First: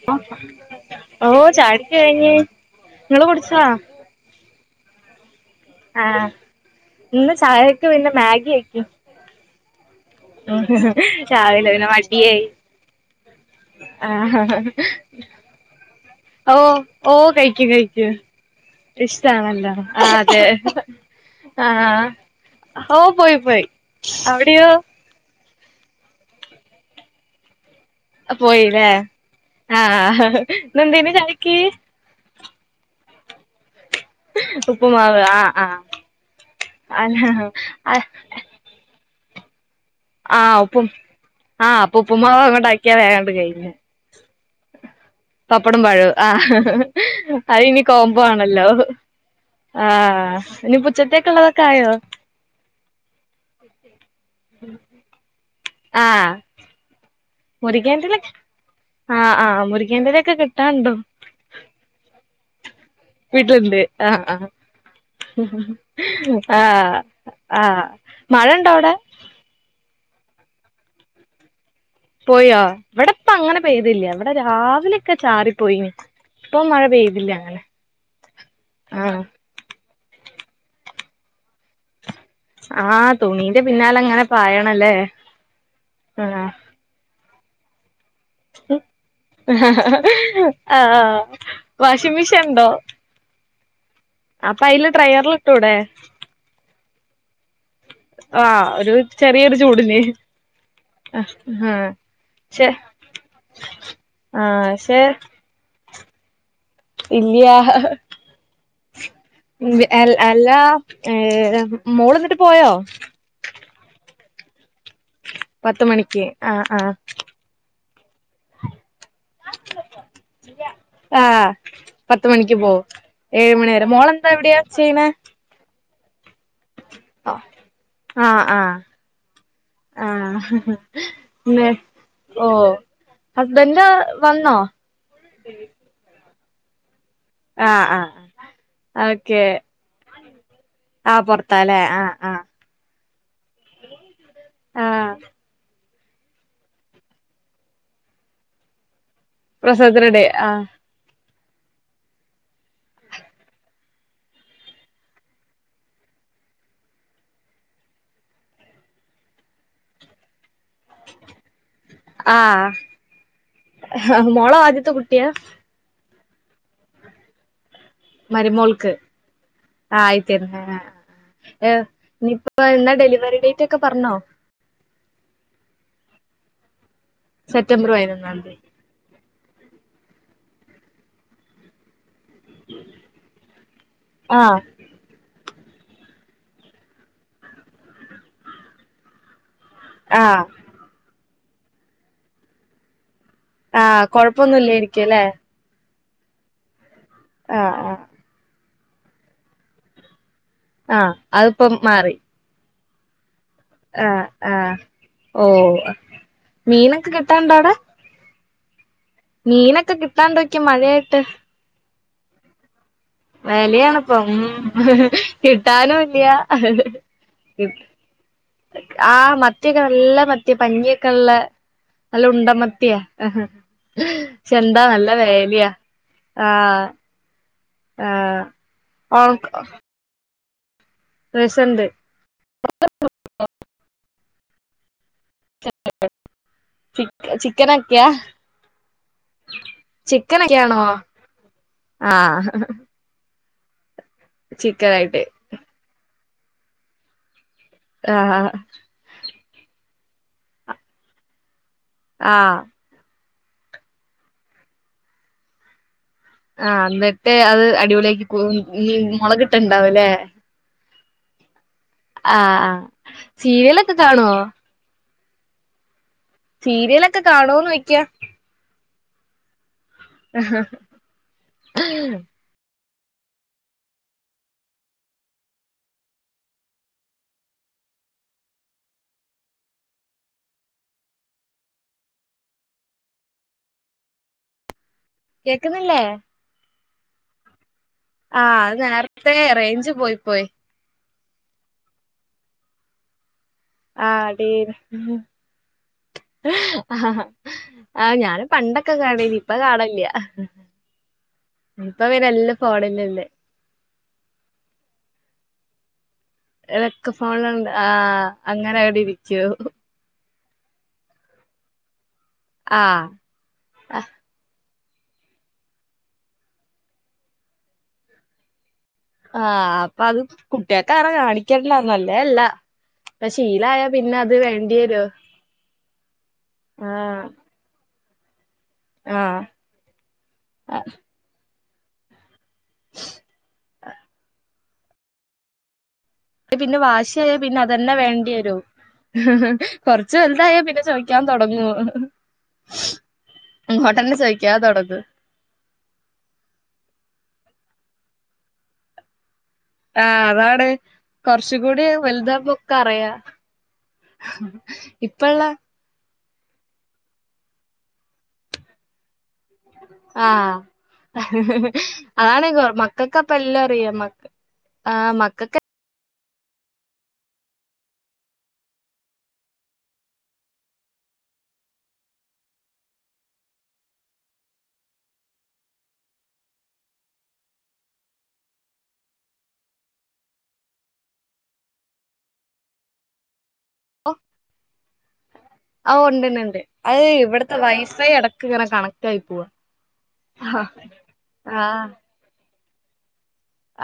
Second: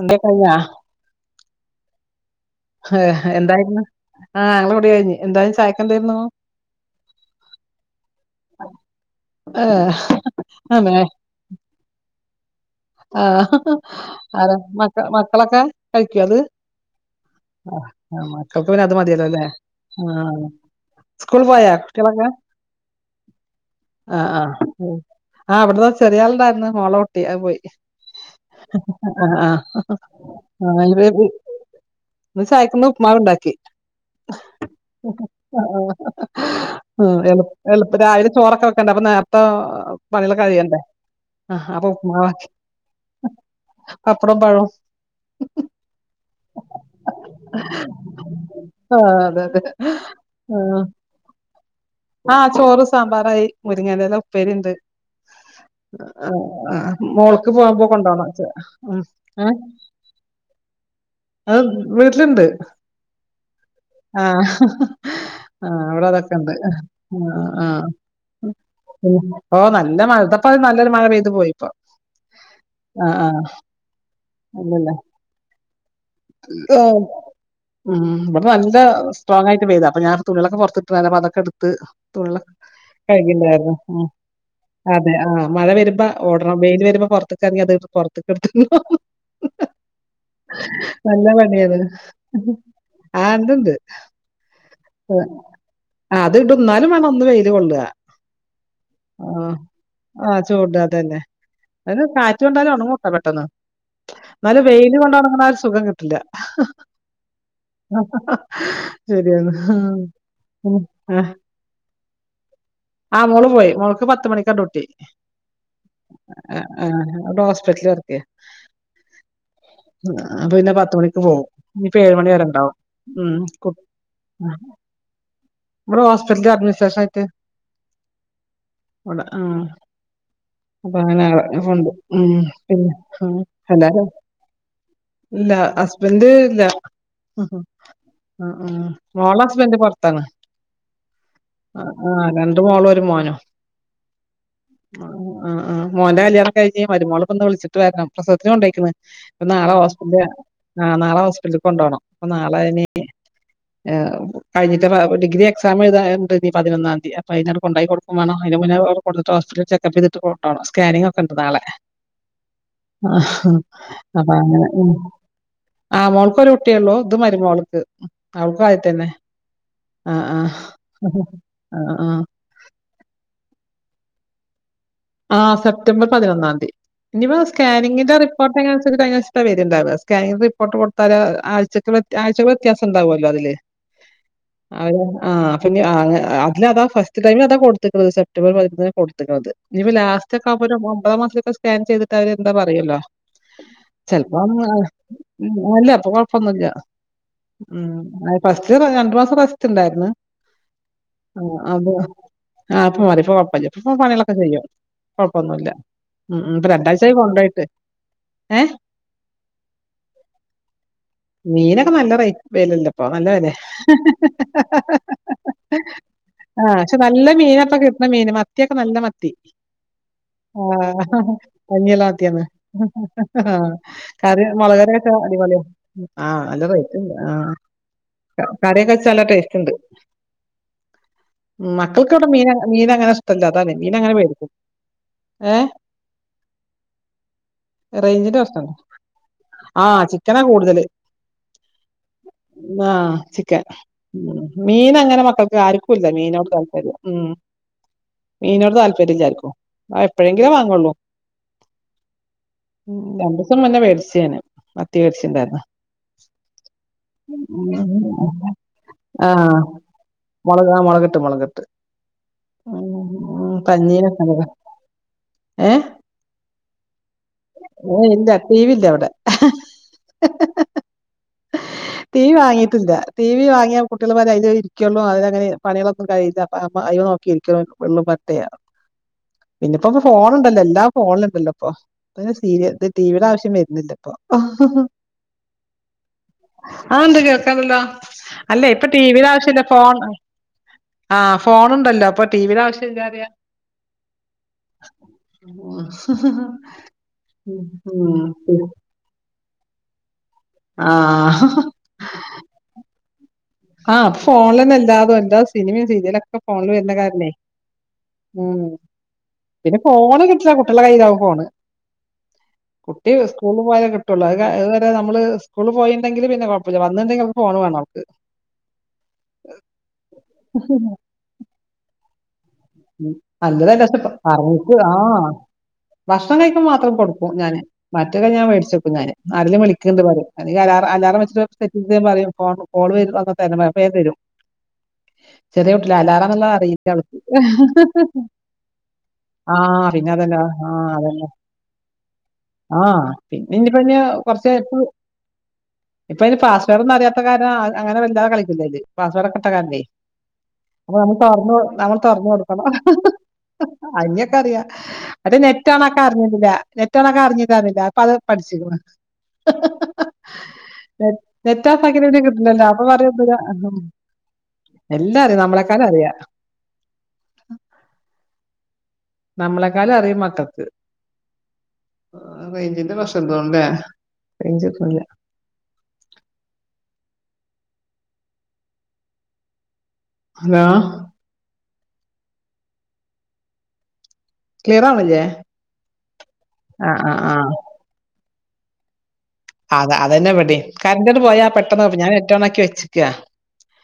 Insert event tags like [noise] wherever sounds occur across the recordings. എന്തേ കഴിഞ്ഞാ ഓ ചാടിക്കയ്ഞ്ഞ് അതെ എന്തായിരുന്നു ആ ഞങ്ങളെ കുടി കഴിഞ്ഞു എന്തായ്ന്നു ചായ ആ ഇന്ന് ചായക്ക് പിന്നെ മാഗി ആക്കി ഏ രാവിലെ പിന്നെ മടിയായി ആഹ് ആഹ് മക്ക മക്കളൊക്കെ കഴിക്കോ അത് ഓ ഓ കഴിക്കും കഴിക്കും ആഹ് മക്കൾക്ക് പിന്നെ അത് മതിയല്ലോ അല്ലേ ഇഷ്ടാണല്ലോ ആ ആഹ് അതെ സ്കൂള് പോയോ കുട്ടികളൊക്കെ ഓഹ് പോയി പോയി ആഹ് ആഹ് അവിടെയോ ഉം ആഹ് ഇവിടന്ന് ചെറിയാളുണ്ടാരുന്നു മോളെ കുട്ടി അത് പോയി പോയില്ലേ ആഹ് [unintelligible] ഇന്നെന്തേനു ചായക്ക് ഇന്ന് ചായക്കിന്ന് ഉപ്പുമാവുണ്ടാക്കി ഉപ്പുമാവ് ആഹ് ആഹ് അല്ല എളു എളുപ്പം രാവിലെ ചോറൊക്കെ വെക്കണ്ടേ അപ്പ നേരത്തോ ആഹ് ഉപ്പും ആഹ് അപ്പ ഉപ്പ്മാവാക്കി ഉപ്പുമാവങ്ങോണ്ടാക്കിയാ വേഗങ്ങട്ട് കഴിഞ്ഞ് പപ്പടോം പഴോം പപ്പടം പഴോം ആഹ് അത് ഇനി കോമ്പോ ആണല്ലോ ആഹ് അതെ അതെ ആഹ് ആഹ് ഇനിപ്പ ഉച്ചത്തേക്കൊള്ളതൊക്കെ ആയോ ആഹ് ചോറ് സാമ്പാറായി മുരിങ്ങേലെല ഉപ്പേരിണ്ട് ആഹ് ആഹ് മോൾ ക്ക് പോവുമ്പം മുരിങ്ങേന്റെല കൊണ്ടോവാൻ വെച്ചതാ ഉം ആഹ് അത് വീട്ടില്ണ്ട് ആഹ് ആഹ് അവിടെതൊക്കെണ്ട് ആഹ് ആഹ് മഴണ്ടോ അവിടെ ഓഹ് നല്ല മഴ ഇതപ്പത് നല്ലൊരു മഴ പെയ്തു പോയിപ്പോ പോയോ ആ ഇവിടെ ആ ഇപ്പ അങ്ങനെ പെയ്തില്ല ഇവിടെ രാവിലെയൊക്കെ ചാറിപ്പോയിനി ആം ഉം ഇവിടെ നല്ല ആഹ് സ്ട്രോങായിട്ട് പെയ്ത അപ്പ ഞാൻ തുണികളൊക്കെ പൊറത്തിട്ട്രാര്ന്ന് അപ്പ അതൊക്കെ എടുത്ത് തുള്ളൻ ആഹ് തുണീന്റെ കഴികിണ്ടാരുന്നു പിന്നാലെ ഉം അങ്ങനെ പായണല്ലേ അതെ ആഹ് മഴ വരുമ്പ ആഹ് ഓടണം വെയിൽ പൊറത്ത്ക്കെറങ്ങിയാ അത് എടു പൊറ ത്ത്ക്കെടുത്തിടണം ആഹ് നല്ല പണിയാണ് വാഷിംഗ് മെഷീൻ ഉണ്ടോ ആഹ് ഇണ്ടിണ്ട് അപ്പൊ അയില് ഡ്രയറില് ഇട്ടൂടെ ഇത് ഇടും എന്നാലും വേണം ഒന്ന് വെയില് കൊള്ള്വാ ആഹ് ഒരു ആഹ് ചെറിയൊരു ചൂടിന് ആഹ് ചൂട് അതന്നെ ആഹ് അതിന് കാറ്റ് ക്ഷെ കൊണ്ടാലും ഒണങ്ങു ത്ര പെട്ടെന്ന് എന്നാലും ആഹ് വെയില് ക്ഷെ കൊണ്ടൊണങ്ങണ ആ ഒരു സുഖം കിട്ടില്ല ഇല്ല്യാ ആഹ് ശരിയാണ്. ഇൽ ആഹ് അൽ അല്ലാ ഉം ഏഹ് ഏഹ് മോളിന്നിട്ട് പോയോ ആഹ് മോള് പോയി മോൾക്ക് പത്തുമണിക്കാ ഡ്യൂട്ടി പത്ത് മണിക്ക് ആഹ് എഹ് ആഹ് എഹ് അവിടെ ഹോസ്പിറ്റല് വർക്ക് ചെയ്യാ പോവും. ആഹ് ഇനിയിപ്പോ പത്ത് മണി വരെ മണിക്ക് ഇണ്ടാവും. പോവും ഉം ഏഴ് കു മണിവരെ മോളെന്താ എവിടെയാ ചെയ്യണേ ഇവടെ ഹോസ്പിറ്റില്അഡ്മിനിസ്ട്രേഷനായിട്ട് ആഹ് ആഹ് വടെ ആഹ് ആഹ് അപ്പൊ അങ്ങനെ ന്ന് ആയിഫൊണ്ട് ഉം ഓഹ് പിന്നെ ഹസ്ബൻഡ് ആ വന്നോ [unintelligible] ഇല്ല ഹസ്ബന്റ് ഇല്ല ആഹ് ആഹ് ഓക്കെ മോളെ ഹസ്ബന്റ് പൊറത്താണ് ആഹ് രണ്ട് മോളും ഒരു മോനും ആഹ് ആഹ് ആഹ് മോന്റെ കല്യാണം കഴിഞ്ഞ് മരുമോളെപ്പന്ന് വിളിച്ചിട്ട് വരണം പ്രസവത്തിന് കൊണ്ടോയിക്കണ് ഇപ്പ നാളെ ഹോസ്പിറ്റല ആഹ് നാളെ ഹോസ്പിറ്റലിൽ കൊണ്ടോണം അപ്പൊ നാളെ ഇനി ഏ കഴിഞ്ഞിട്ട് ഡിഗ്രി എക്സാം എഴുതാണ്ട് ഇനി പതിനൊന്നാന്തി അപ്പൊ അയിനട്ട് കൊണ്ടോയി കൊടുക്കും വേണം അതിന് മുന്നേ കൊടുത്തിട്ട് ഹോസ്പിറ്റൽ ചെക്കപ്പ് ചെയ്തിട്ട് കൊണ്ടോണം സ്കാനിങ്ങൊക്കെണ്ട് നാളെ ആഹ് ആഹ് മോളെ അപ്പങ്ങനെ ആദ്യത്തെ കുട്ടിയാ ആ മോൾക്കൊരു കുട്ടിയൊള്ളൂ ഇത് മരുമോൾക്ക് അവൾക്കും മരിമോൾക്ക് ആദ്യത്തന്നെ. ആ ആഹ് ആഹ് ആയിത്തെന്ന ഏ ആഹ് ആഹ് നിപ്പൊ ഇപ്പെന്നാ ഡെലിവറി ഡേറ്റ് ഒക്കെ പർഞ്ഞോ ആ് സെപ്റ്റംബർ പൊതിനൊന്നാം ന്തി ഇനിപ്പോ സെപ്റ്റംബർ സ്കാനിങ്ങിന്റെ പതിനൊന്നാം റിപ്പോർട്ട് തീയതി എങ്ങനെ തൊക്കെ കയ്ഞ്ഞാ സ്ഥ വെരന്താവോ സ്കാനിങ് റിപ്പോർട്ട് കൊടുത്താല് ആഴ്ച്ചക്ക് വ്യത്യ ആഴ്ച്ച കള് വ്യത്യാസംണ്ടാവുല്ലോ അതില് ആഹ് അവര് ആ അപ്പോഞ്ഞി അതിലതാ ഫസ്റ്റ് ടൈമിൽ അതാ കൊടുത്ത്ക്ക്ണത് സെപ്റ്റംബർ പതിനൊന്നിനാ കൊടുത്ത്ക്കുണത് ഇനിപ്പൊ ആഹ് ലാസ്റ്റൊക്കെ ആവുമ്പോ ഒര് ഒമ്പതാമാസത്തൊക്കെ സ്കാൻ ചെയ്തിട്ട് അവര് എന്താ പറയല്ലോ ആഹ് ചെൽപ്പോ [unintelligible] കൊഴപ്പൊന്നുംല്ലായിരിക്കും അല്ലേ അല്ല കൊഴപ്പ പ്പൊന്നുല്ല ആഹ് ഉ ആഹ് അഹ് ഫസ്റ്റ് രണ്ടു മാസം റെസ്റ്റുണ്ടായിരുന്നു ആഹ് ആ അതിപ്പം അബൊ മാറി ആ പ്പോ മാറി പ്പോ കുഴപ്പല്ല പ്പോ ആഹ് പണിലൊക്കെ ചെയ്യും ആഹ് കൊഴപ്പൊന്നുല്ല ഓഹ് ഉം ഇപ്പോ മീനൊക്കെ രണ്ടാഴ്ചായി കിട്ടാണ്ടോ കൊണ്ടോയിട്ട് അവിടെ ഏ മീനൊക്കെ കിട്ടാണ്ടൊയ്ക്കാ മഴായിട്ട് മീനൊക്കെ നല്ല റൈ വെലല്ലേ ഇപ്പൊ നല്ല വെലെ വിലയാണിപ്പം ഉം കിട്ടാനും ഇല്ല ആ പക്ഷെ നല്ല മീനൊപ്പൊ കി ല്ല മീന മത്ത്യോക്കെ നല്ല മത് ത്തി ആഹ് മത്തിയൊക്കെ നല്ല മത്തി ആ പഞ്ഞിയൊക്കെ ഉള്ള പഞ്ഞിള്ള നല്ല മാത്ത്യാണ് ഉണ്ടമത്തിയാ കറി പക്ഷെ എന്താ നല്ല മുളകറിക്കെ അടിപോളിയാ വേലയാ ആ നല്ല ആഹ് റൈറ്റ് ണ്ട് ആ ആഹ് കറിഒക്കെ വെച്ചാ നല്ല ഓൾക്ക് ടേസ്റ്റ് ണ്ട് രസണ്ട് മക്കൾ ക്ക് വടേ മീനങ്ങ മീനങ്ങനെഷ്ടംല്ലാ അതാ മീൻ അങ്ങനെ മേടിക്കും ഏ? [inaudible] ചിക്ക് ചിക്കനൊക്കെയാ റേഞ്ചിന്റെ പ്രശ്നണ്ട്. ആ ചിക്കനാ ചിക്കനൊക്കെയാണോ കൂടുതല്. ആ ആ ചിക്കൻ മീനങ്ങനെ ചിക്കനായിട്ട് മക്കൾക്ക് ആര്ക്കുംല്ല മീനോട് താല്പര്യം ഉം ആഹ് മീനോട് താല്പര്യം ല്ലാർക്കും അഹ് എപ്പോഴെങ്കിലേ വാങ്ങോള്ളൂ ആ ഉ രണ്ടൂസം മുന്നെ വേടിച്ച് ഞാന് മത്തി വേടിച്ചിണ്ടായിരുന്നു ആ ന്നിട്ട് അത് അടിപൊളിയാക്കി കു ആ. മൊളകിട്ടണ്ടാവും അല്ലേ മൊളക് ആ മൊളക് ട്ട് മൊളക് ട്ട് ആ ആ സീരിയലൊക്കെ കാണൊ ഏ സീരിയലൊക്കെ കാണോന്ന് ചോയ്ക്കാ ഇല്ലഇല്ല ടിവി ല്ല ഇവടെ ടീവി വാങ്ങിട്ടില്ലാ ടി വി വാങ്ങിയാൽ കുട്ട്യള്മാരെ അയ്ലേ ഇരിക്കൊള്ളൂ അതിലങ്ങനെ പണികളൊന്നും കഴയില്ല അപ്പൊ അപ്പൊ അയില് നോക്കിയിരിക്കും വെള്ളു പറ്റയാ പിന്നെപ്പോ പ്പോ ഫോണുണ്ടല്ലോ എല്ലാ ഫോണിലും ണ്ടല്ലോ ഇപ്പൊ ഇപ്പേയ്ന് സീരിയൽ ത് ടിവിയുടെ ആവശ്യം വരുന്നില്ല ഇപ്പൊ കേക്കുന്നില്ലേ ആ ഉണ്ട് കേൾക്കാണ്ടല്ലോ ആഹ് അല്ലേ അത് ഇപ്പൊ ടിവിൽ നേരത്തെ ആവശ്യല്ല റേഞ്ച് ഫോൺ പോയി പോയി ആ ഫോണുണ്ടല്ലോ അപ്പൊ ടി വിടെ ആവശ്യംല്ലാ പറയാ ആ ടി വി ഓ [unintelligible] ക്കെ കാണേനി ഇപ്പ കാണാല്ല ആ ഹ ഹാ ഇപ്പൊ എല്ലാം ഫോണിലല്ലേ ആ ഫോണിലെന്നെ എല്ലാതും എല്ലാ സിനിമയും സീരിയലൊ ഇടക്കാ ഫോണിലുണ്ട് ആ ഉം അങ്ങനെ അവിടെ ഇരിക്കുവോ പിന്നെ ഫോണ് കിട്ടില്ല കുട്ടികളെ കയ്യിലാകും ഫോണ് ആഹ് കുട്ടി സ്കൂൾ പോയാലേ ആഹ് കിട്ടൊള്ളൂ ഇതുവരെ നമ്മള് സ്കൂൾ പോയിണ്ടെങ്കില് പിന്നെ കെഴപ്പില്ല വന്നിണ്ടെങ്കിലെ അവൾക്ക് ഫോണ് വേണം അവൾക്ക് ആഹ് അപ്പൊ അത് കുട്ടിക്കാണ് കാണിക്കണതില്ല നല്ലതല്ല ഉംഹ് ഇപ്പ നല്ലതല്ല ശീലായ ജസ്റ്റ്‌ പിന്നെ അത് വേണ്ടി പറഞ്ഞിട്ട് വരും ആഹ് ഭക്ഷണം കഴിക്കുമ്പോ മാത്രം ആഹ് കൊടുക്കും ഞാൻ മറ്റൊക്കെ ഞാൻ മേടിച്ചക്കും ഞാനെ ആഹ് അതിലും വിളിക്കണ്ട് പലരും അല്ലെങ്കി അലാറം അലാറം വെച്ചിട്ട് സെറ്റിങ്ങിസിൽ വരുമ്പോൾ അറിയാം കോള് കോള് [unintelligible] അപ്പഴെ തരും ചെറിയ കുട്ടികളാ അലാറം അല്ലാ പിന്നെ അറിയിക്കാതെ പോയി പിന്നെ അത് തന്നെ വേണ്ടിവരു ആ പിന്നെ കൊറച്ചു അതന്നെ വലുതായേ പിന്നെ ചോയിക്കാൻ തെടങ്ങൂ ആഹ് പിന്നെ ഇനിപ്പെ ഇനി കറച്ച് ചോദിക്കാൻ കഴിഞ്ഞ് [unintelligible] തൊടങ്ങും ഇപ്പെയിത് പാസ്സ്‌വെഡൊന്നും അറിയാത്ത കാരണം അങ്ങ അങ്ങനെ വലുതാ കളിക്കില്ല ഇത് പാസ്സ്‌വേർഡെക്കെ ഇട്ട കരണേ ആഹ് അതാണ് കെറച്ച് കൂടി തൊറന്നു വലുതാവുമ്പൊ കൊടുക്കണം ഒക്കെ അറിയാ അതെക്കറിയ ഇപ്പള്ള നെറ്റ് ഓൺക്ക അറിഞ്ഞിരിന്നില്ല നെറ്റൊണാക്കാ അറിഞ്ഞിരിന്നീല്ല ഇപ്പൊ അത് പഠിച്ച് ആഹ് നെറ്റ് ഓഫ് ആക്കി അതാണെ കിട്ടില്ലല്ലോ കൊഴ അപ്പൊ മക്കൾക്ക് പറയുന്നില്ല അപ്പെ എല്ലാം അറിയാം മക്കക്ക് ആ മക്കക്കെ അത്താന് അറിയാം ആഹ് നമ്മളെക്കാലും അറിയും മക്കൾക്ക് റേഞ്ചിന്റെ പ്രശ്നം ഉണ്ടേ റേഞ്ച് കിട്ടണില്ല ഹലോ ഓഹ് ക്ലിയർ അവണില്ലേ ആഹ് ഒണ്ട് ഒണ്ട് ഒണ്ട് അത് ഇവിടുത്തെ വൈഫൈ അടക്ക് ഇങ്ങനെ കണക്റ്റ് ആയി പോവാ അത അതന്നെ ഇവ്ടെയും ആഹ് കറന്റ് ഒന്ന് പോയാ പെട്ടെന്ന് ഞാൻ നെറ്റോണാക്കി വെച്ചെക്കയ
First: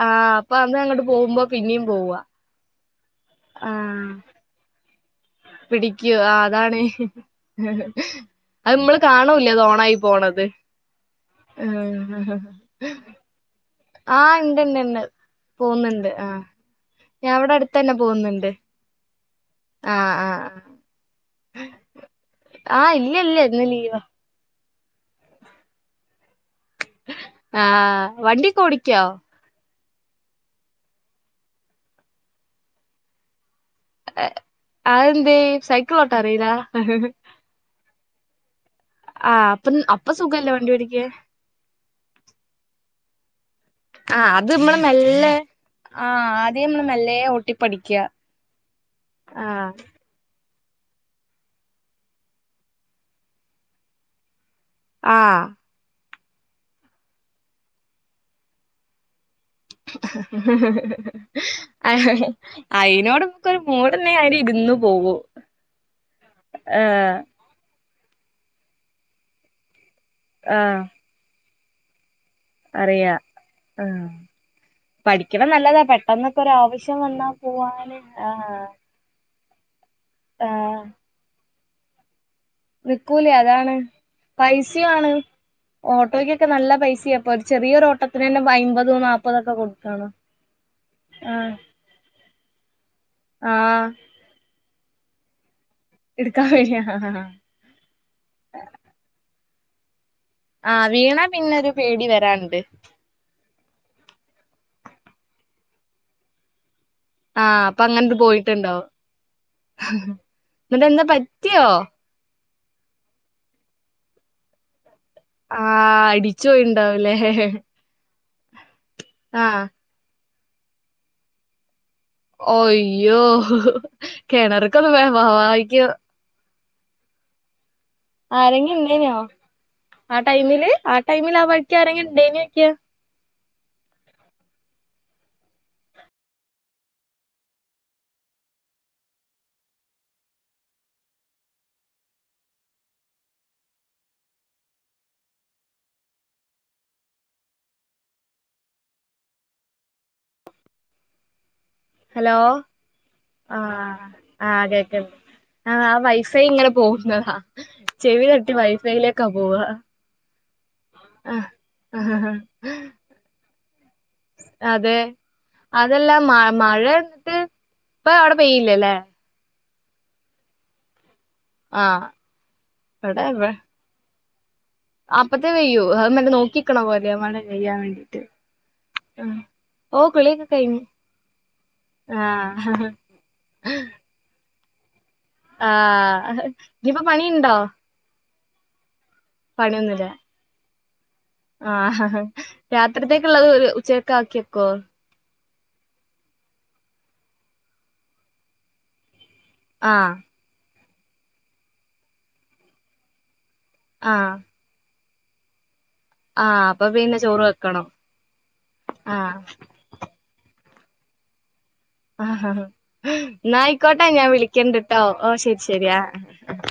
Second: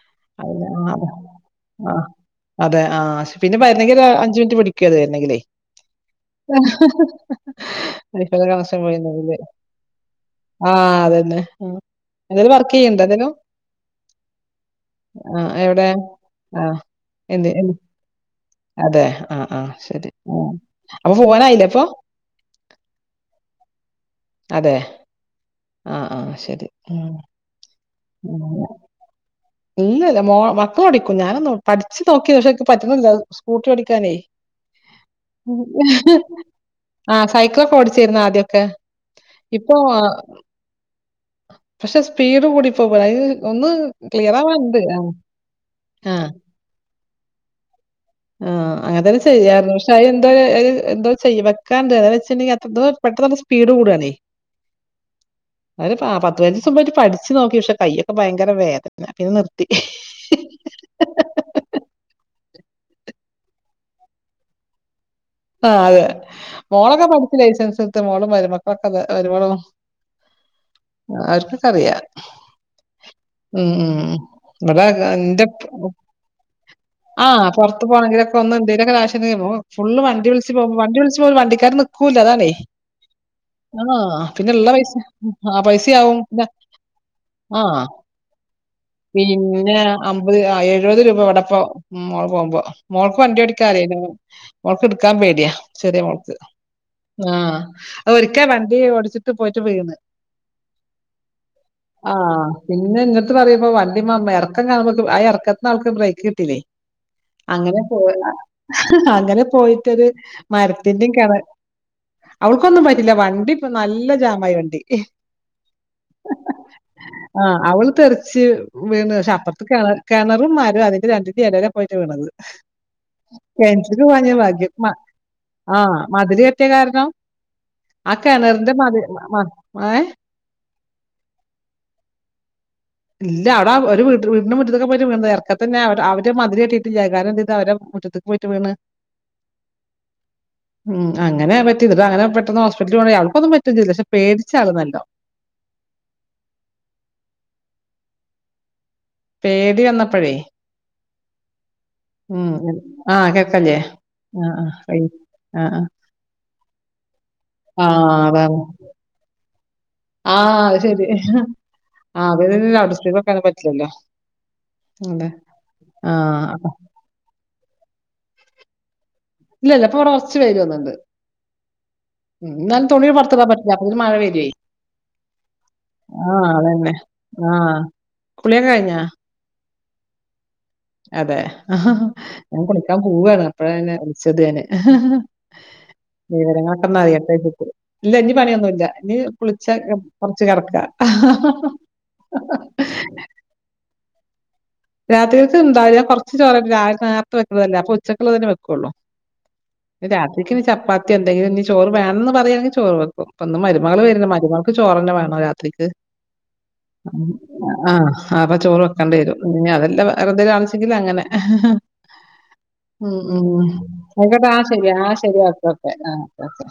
ആഹ് അപ്പൊ അത് അങ്ങോട്ട് പോകുമ്പോ പിന്നെ പോവാ അതെ ആഹ് ശ് പിന്നെ വരണെങ്കില് ഒരാ ആഹ് അഞ്ച് മിനിറ്റ് പിടിക്കെ വരണെങ്കിലേ പിടിക്കൂ ആ അതാണ് അതിൽ ഭേദം അത് കളഷ്ൻ നമ്മള് കാണൂല [unintelligible] അത് ഓണായി പോണത് ആഹ് അത് തന്നെ എന്തേലും വർക്ക് ചെയ്യണ്ടോ എന്തേലും ആഹ് ഇണ്ട്ണ്ട് ഇണ്ട് ആ എവിടെ പോന്നിണ്ട് ആ ഞാൻ എന്ത് അവിടെ എന്ത് അടുത്ത് തന്നെ പോന്നിണ്ട് അതെ ആഹ് ആഹ് ശരി ആ അപ്പൊ പോവാനായില്ലേ അപ്പൊ ആഹ് ഇല്ല ഇല്ല ഇന്ന് ലീവാ അതെ ആഹ് ആഹ് ശരി ആഹ്ഹ് ഉംഹ് ഇല്ലയില്ലാ മോ മക്കളോടിക്കും ഞാനൊന്ന് പഠിച്ച് നോക്കി പക്ഷെ പറ്റുന്നില്ല സ്‌കൂട്ടർ ഓടിക്കാനേ അതെന്തേ സൈക്കിളോട്ടാൻ അറിയില്ല? ആഹ് സൈക്കിളെക്കെ ഓടിച്ചിരിന്നാ ആദ്യയൊക്കെ ആഹ് അപ്പെ അപ്പെ സുഖല്ലേ വണ്ടി ഓടിക്കാൻ പക്ഷെ സ്പീഡ് കൂടിപ്പോവാ ആഹ് ഒന്ന് ആഹ് ക്ലിയർ അത് നമ്മള് ആവാൻയൊണ്ട് ആ മെല്ലെ ആഹ് [unintelligible] മെല്ലെ ഓട്ടി പഠിക്കുക ആഹ് അങ്ങനെ തന്നെ ചെയ്യായിരുന്നു പക്ഷെ അയ് എന്തോരു [unintelligible] ചെയ്യ വെക്കാണ്ട് അതാ വെച്ചിട്ടുണ്ടെങ്കി അത്ര പെട്ടന്നുപെട്ടന്ന് സ്പീഡ് കൂടുവാണേ ആഹ് ഒര് ആ പത്ത് പൈനഞ്ച്ചീസം മുമ്പായിട്ട് പഠിച്ചു നോക്കി പക്ഷെ കയ്യൊക്കെ ഭയര വേദന പിന്നെ നി അഹ് അയിനോട്മ്ക്കൊരു മൂഡുണ്ടെങ്കി ആയില് ഇരുന്നുപോകു ആഹ് അതെ മോളൊക്കെ പഠിച്ചു ലൈസൻസ് എടുത്ത് മോളും മരുമക്കളൊക്കെ ക്കൊന്ന് വരുമോളും ആഹ് അവർക്കൊക്കെ അറിയ അറിയ ആ ഇവിടെ എന്റെ പഠിക്ക്‌ണ നല്ലതാ പെട്ടെന്നൊക്കെ ഒരാവശ്യം വന്നാ പോവാ റത്ത് പോണെങ്കിലൊക്കെ ഒന്നന്തേ ങ്കിലോരാവശ്യണ്ടെങ്കിലേ ഫുള്ള് വണ്ടി വിളിച്ച് പോക ആഹ് വി വിളിച്ച് പോല വണ്ടിക്കാർ നിക്കൂല്ല അതാണേ നിക്കൂലേ അതാണ് ആഹ് പിന്നെ ഉള്ള പൈസ പൈസയാണ് ആ പൈസയാവും പിന്നെ ഓട്ടോയ്ക്കൊക്കെ നല്ല പൈസയാ ഇപ്പൊ ഒരു ആഹ് ചെറിയൊരു ഓട്ടത്തിന് തന്നെ അമ്പത് നാല്പതൊക്കെ പിന്നെ കൊടുക്കാണ് അമ്പത് എഴുപത് രൂപ എവിടെപ്പ ആഹ് മോള് പോകുമ്പോ മോൾക്ക് വണ്ടി ആഹ് ഓടിക്കാറേല്ല മോൾക്ക്ടുക്കാൻ പേടിയാ ശെരിയ മോളക്ക് എടുക്കാൻ വയ്യ ആ അ ഒരിക്കൽ വണ്ടി ഓടിച്ചിട്ട് പോയിട്ട് പോയിന്ന് ആ വീണ പിന്നെരു പേടി ആഹ്. വരാണ്ട് പിന്നെ ഇങ്ങട്ട് പറയുമ്പോ വണ്ടി ഇക്കം കാണുമ്പ ആ ഇറക്കത്തിന്ന ആൾക്ക് ബ്രേക്ക് കിട്ടില്ലേ ആഹ് അപ്പൊ അങ്ങനെ പോ അങ്ങനത് പോയിട്ടുണ്ടാവും അങ്ങനെ പോയി മരു എന്നിട്ട് എന്താ മരത്തിന്റെയും കെണ പറ്റിയോ അവക്കൊന്നും പറ്റില്ല വണ്ടി ഇപ്പ നല്ല ജാമായി വണ്ടി ആഹ് അടിച്ചു പോയിണ്ടാവൂലേ ആ അവള് തെറിച്ച് വീണ് ക്ഷെ അപ്പുറത്ത ആഹ് കെണർ കിണറും മരും അതിന്റെ രണ്ടിന്റെ എടല പോയിട്ട് വീണത് ഓയ്യോ കെണറ്റ്ക്ക് പാഞ്ഞ ഭാഗ്യം കേണറക് മ ആ മതിലെട്ടിയ കാരണം ആ കെണറിന്റെ ആരെങ്കിലും മതി ഉണ്ടേനോ മ ഏഹ് ആ ടൈമില് ആ ടൈമില് ആ വഴിക്ക് ആരെങ്കിലും ണ്ടായ്നിയോയ്ക്ക ഇല്ല അവിടെ ഒരു വീടിന്റെ മുറ്റത്തൊക്കെ പോയി വീ ഇറക്ക തന്നെ അവര് മതിരിയാട്ടിട്ട് ജഗാരം ചെയ്ത് അവടെ മുറ്റത്ത് പോയിട്ട് വീണ് ഉം അങ്ങനെ പറ്റിയല്ല അനെ പെട്ടന്ന് ഹോസ്പിറ്റിൽ പോണ്ടെങ്ക അവൾക്കൊന്നും പറ്റും ചെയ്ല്ല പടിച്ചളന്നല്ലോ പേടി വന്നപ്പഴേ ഉം ഹലോ ആ കേൾക്കല്ലേ ആ ആ കയ് ആ ആ വൈഫൈ ഇങ്ങനെ പോകുന്നതാ ആ ചെവി തട്ടി അതാണ്. വൈഫൈയിലേക്കാ പോവ ആ ശരി ആഹ് ആ ആഹ് ലഡസ്പീ വെക്കാനും പറ്റില്ലല്ലോ അതെ ആ അതെല്ലാം മ അപ്പൊ മഴത്ത് പ്പ അവിടെ പെയ്യില്ലല്ലേ ഇല്ല ഇല്ല ഇപ്പൊ കുടെ കുറച്ച് വേരു വന്നിണ്ട് ആഹ് ഉ എന്നാലും തുണി ഇവിടെ ഇവ പുറത്തടാൻ പറ്റില്ല അ ഒരു മഴ പ വരുവാ അപ്പത്തെ വെയ്യോ അ മെ നോക്കിക്കണ അതന്നെ. പോലെമ്മടെ ആ. കെയ്യാൻ വേണ്ടീട്ട് കുളിയൊക്കെ കഴിഞ്ഞാ? ഓ കുളിയൊക്കെ കൈഞ്ഞ് അതെ ആ ഞാൻ കുളിക്കാൻ പോവാണ് അപ്പഴെ വിളിച്ചത് ആഹ് വരങ്ങട്ടന്ന ഇനിയിപ്പോ അറിയ എട്ട പണിയുണ്ടോ ഇല്ല ഇനി പണിയൊന്നുല്ല ഇനി കുളിച്ച കൊറച്ച് കടക്ക ആ ഹ ഹ രാത്രിത്തേക്കുള്ളത് ഒര് ഉച്ചക് ആക്കിയക്കോ രാത്രികക്ക് ഉണ്ടാവില്ല കുറച്ച് ചോറ നേരത്ത് വെക്കുന്നതല്ലേ അപ്പ ഉച്ചക്ക തന്നെ വെക്കുള്ളൂ ആഹ് രാത്രിക്ക് ഇനി ചപ്പാത്തി എന്തെില ഇനി ചോറ് വേണന്ന് പറയാണെങ്കിൽ ചോറ് വെക്കും ഇപ്പൊ ഒന്ന് മരു മരുമകൾ വരുന്ന ആഹ് മരുമൾക്ക് ചോറ്ന്നെ വേണോ രാത്രിക്ക് ആഹ് അപ്പൊ പിന്നെ ചോറ് വെക്കണം ആ അപ്പൊ ചോറ് വെക്കേണ്ടി വരും ആഹ് പി അതെല്ലാം വെറുതെ കാണിച്ചെങ്കില അങ്ങനെ ആഹ് ഉം എന്നാ ഉം ആയിക്കോട്ടെ ഞാൻ അയ്കോട്ടെ ആ ശരി വിളിക്കണ്ട്ട്ടോ ആ ഓ ശരി ഓക്കെ ഓക്കെ ആഹ് ആ ഓക്കെ ഓക്കെ